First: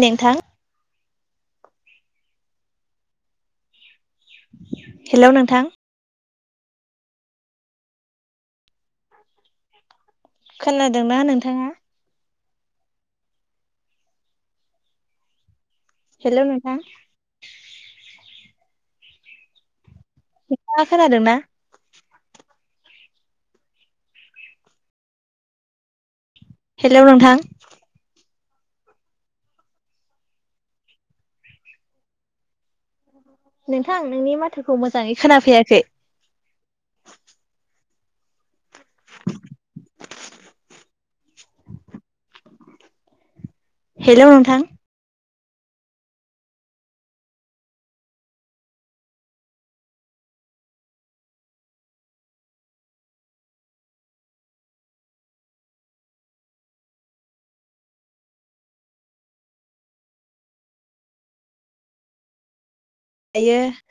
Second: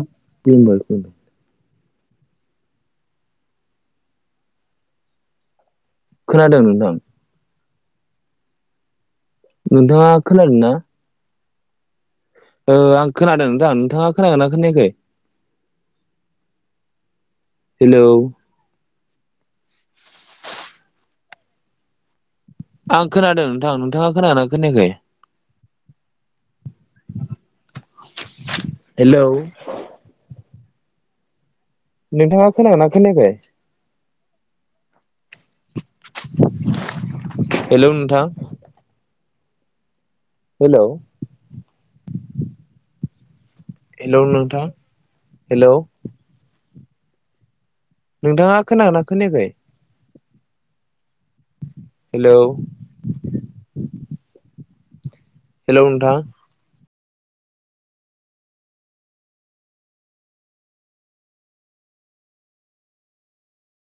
नोंथां मन बायखौ हेल' नोंथां खोनादों नोंदां नोंथा खोनदोंना नोंथाङा आं खोनादोंदां नोंथाङा खोनागोनना खोनायाखै हेल' नेथा हेलौ ना खोनादोंना आं खोनादों नोंथां नोंथाङा खोना खोनायाखै हेल' नोंथां हेलौ नोंथाङा खोनायोना खोनायाखाय नोंथां नोंनि माथोखौ मोजाङै खोनाफैयाखै हेल' नोंथां हेल' हेलौ हेल' नोंथां नथा हेल' नोंथाङा खोनना खोनायाखै हेलौ हेलौ नोंथां आयो